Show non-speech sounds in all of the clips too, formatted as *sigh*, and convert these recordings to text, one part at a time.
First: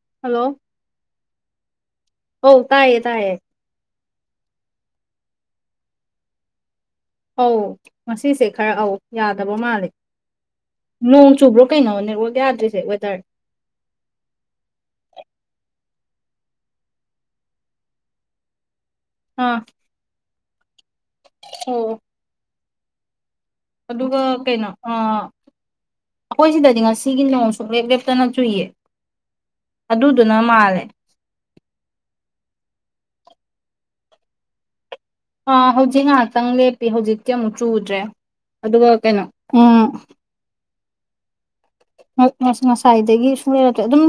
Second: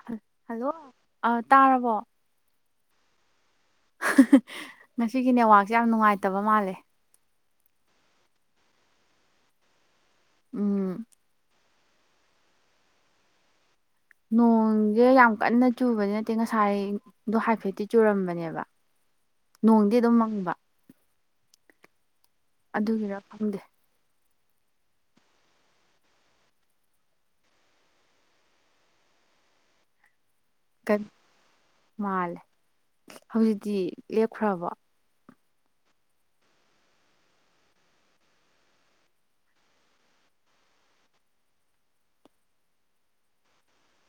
ꯍꯜ ꯍꯜꯂꯣ ꯑꯥ ꯇꯥꯔꯕꯣ ꯑꯧ ꯇꯥꯏꯌꯦ ꯇꯥꯏꯌꯦ *unintelligible* ꯉꯁꯤꯒꯤ ꯅꯦꯠꯋꯥꯛꯁꯤ ꯌꯥꯝ ꯅꯨꯡꯉꯥꯏꯇꯕ ꯃꯥꯜꯂꯤ ꯑꯧ ꯉꯁꯤꯁꯦ ꯈꯔ ꯑꯧ ꯌꯥꯗꯕ ꯃꯥꯜꯂꯤ ꯎꯝ ꯅꯣꯡ ꯆꯨꯕ꯭ꯔꯣ ꯀꯩꯩꯅꯣ ꯅꯦꯠꯋꯥꯛ ꯌꯥꯗ꯭ꯔꯤꯁ‌ꯦ ꯋꯦꯗꯔ ꯅꯣꯡꯖ‌ꯦ ꯌꯥꯝ ꯀꯟꯅ ꯆꯨꯕꯗꯤ ꯅꯠꯇꯦ ꯉꯁꯥꯏ ꯑꯗꯨ ꯍꯥꯏꯐꯦꯠꯇꯤ ꯆꯨꯔꯝꯕꯅꯦꯕ ꯑꯥ ꯅꯣꯡꯗꯤ ꯑꯗꯨꯝ ꯃꯪꯕ *unintelligible* ꯑꯗꯨꯒꯤꯔ ꯈꯪꯗꯦ ꯑꯗꯨꯒ ꯀꯩꯅꯣ ꯑꯥ ꯑꯈꯣꯏ ꯁꯤꯗꯗꯤ ꯉꯁꯤꯒꯤ ꯅꯣꯡ ꯁꯨꯡꯂꯦꯞ ꯂꯦꯞꯇꯅ ꯆꯨꯏꯌꯦ ꯑꯗꯨꯗꯨꯅ ꯃꯥꯜ ꯀꯟ ꯃꯥꯜꯂꯦ ꯍꯧꯖꯤꯛꯇꯤ ꯂꯦꯞꯈ꯭ꯔꯕꯣ ꯑ ꯍꯧꯖꯤꯛ ꯉꯥꯍꯥꯛꯇꯪ ꯂꯦꯞꯄꯤ ꯍꯧꯖꯤꯛꯇꯤ ꯑꯃꯨꯛ ꯆꯨꯗ꯭ꯔꯦ ꯑꯗꯨꯒ ꯀꯩꯅꯣ ꯎꯝ ꯎꯝ ꯉ ꯉ ꯉꯁꯥꯏ ꯉꯁꯥꯏꯗꯒꯤ ꯁꯨꯡꯂ‌ꯦꯞ ꯂ‌ꯦꯞꯇ‌ꯦ ꯑꯗꯨꯝ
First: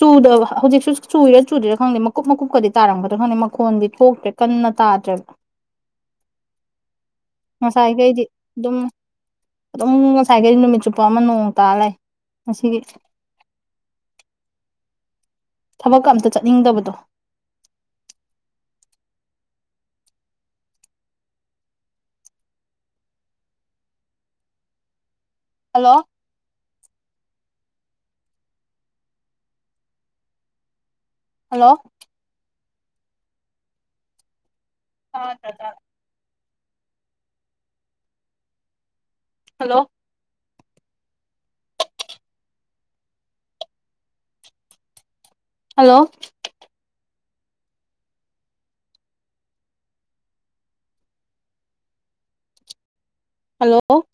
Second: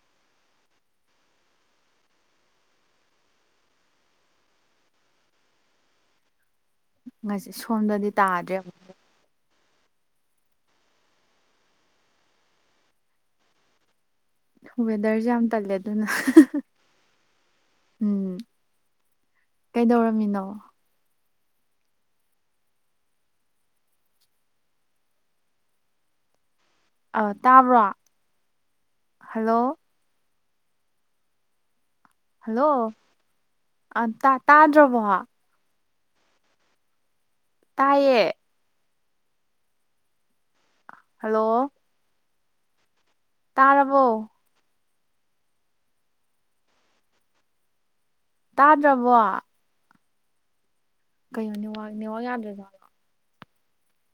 ꯆꯨꯗꯕ ꯍꯧꯖꯤꯛꯁꯨ ꯆꯨꯏꯔ ꯆꯨꯗ꯭ꯔꯤꯔꯥ ꯈꯪꯗꯦ ꯃꯀꯨꯞ ꯃꯀꯨꯞꯀꯗꯤ ꯇꯥꯔꯝꯒꯗ꯭ꯔ ꯈꯪꯗꯦ ꯃꯈꯣꯟꯗꯤ ꯊꯣꯛꯇꯦ ꯀꯟꯅ ꯇꯥꯗ꯭ꯔꯦꯕ ꯉꯁꯤ ꯁꯣꯝꯗꯗꯤ ꯉꯁꯥꯏꯗꯩꯗꯤ ꯇꯥꯗ꯭ꯔꯦ ꯗꯨꯝ ꯑꯗꯨꯝ ꯉꯁꯥꯏꯒꯩ ꯅꯨꯃꯤꯠ ꯆꯨꯞꯄ ꯑꯃ ꯅꯣꯡ ꯇꯥꯔ ꯂꯩ ꯉꯁꯤꯒꯤ ꯋꯦꯗꯔꯁꯦ ꯌꯥꯝ ꯇꯜꯂꯦ ꯑꯗꯨꯅ ꯊꯕꯛꯀ ꯑꯝꯇ ꯆꯠꯅꯤꯡꯗꯕꯗꯣ ꯎꯝ ꯀꯩꯗꯧꯔꯝꯃꯤꯅꯣ ꯍꯜꯂꯣ ꯑꯥ ꯇꯥꯕ꯭ꯔ ꯍꯜꯂꯣ ꯍꯜꯂꯣ ꯍꯜꯂꯣ ꯑꯥ ꯇꯥ ꯇꯥꯗ꯭ꯔꯕꯣ ꯇꯗ꯭ꯔꯖꯠꯂꯥꯥ ꯇꯥꯏꯌꯦ ꯍꯜꯂꯣ ꯍꯜꯂꯣ ꯇꯥꯔꯕꯣ ꯍꯜꯂꯣ ꯇꯥꯗ꯭ꯔꯕꯣ ꯀꯩꯅꯣ ꯅꯦꯋꯥ ꯅꯦꯋꯥꯛ ꯌꯥꯗ꯭ꯔꯖꯥꯠꯂꯣ ꯍꯜꯂꯣ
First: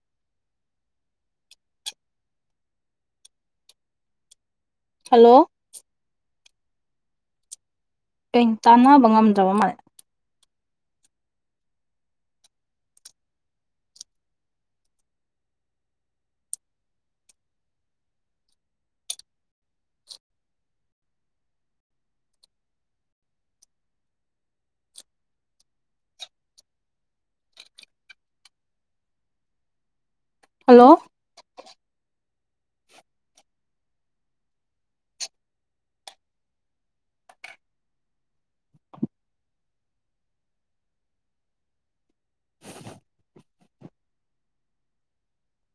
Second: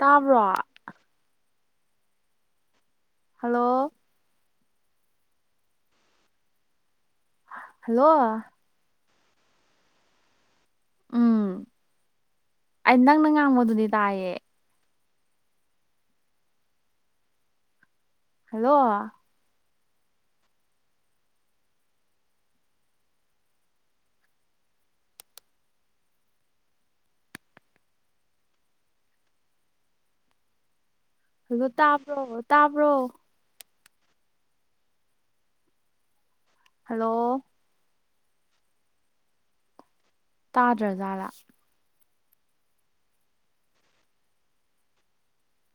ꯇꯥꯕ꯭ꯔꯣ ꯍꯜꯂꯣ ꯍꯜꯂꯣ ꯍ ꯍꯜꯂꯣ ꯀꯩꯅꯣ ꯇꯥꯟꯅꯕ ꯉꯝꯗ꯭ꯔꯕ ꯃꯥꯜꯂꯤ ꯎꯝ ꯑꯩ ꯅꯪꯅ ꯉꯥꯡꯕꯗꯨꯗꯤ ꯇꯥꯏꯌꯦ ꯍꯜꯂꯣ ꯍꯜꯂꯣ ꯍꯜꯂꯣ ꯇꯥꯕ꯭ꯔꯣ ꯇꯥꯕ꯭ꯔꯣ ꯍꯜꯂꯣ ꯇꯥꯗ꯭ꯔꯥ ꯖꯥꯠꯂꯥ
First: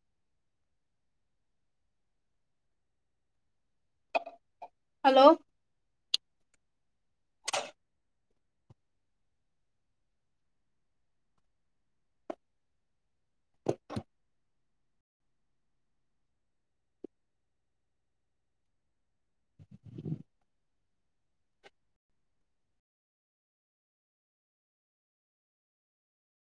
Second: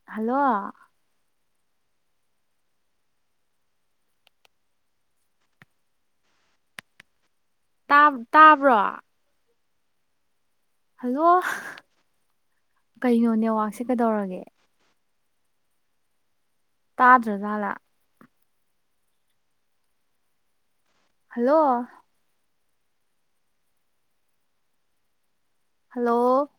ꯍꯜꯂꯣ ꯍꯜꯂꯣ ꯇꯥꯞ ꯇꯥꯕ꯭ꯔꯣ ꯍꯜꯂꯣ ꯀꯩꯅꯣ ꯅꯦꯋꯥꯛꯁꯦ ꯀꯩꯗꯧꯔꯒꯦ ꯇꯥꯗ꯭ꯔꯥ ꯖꯥꯠꯂꯥ ꯍꯜꯂꯣ ꯍꯜꯂꯣ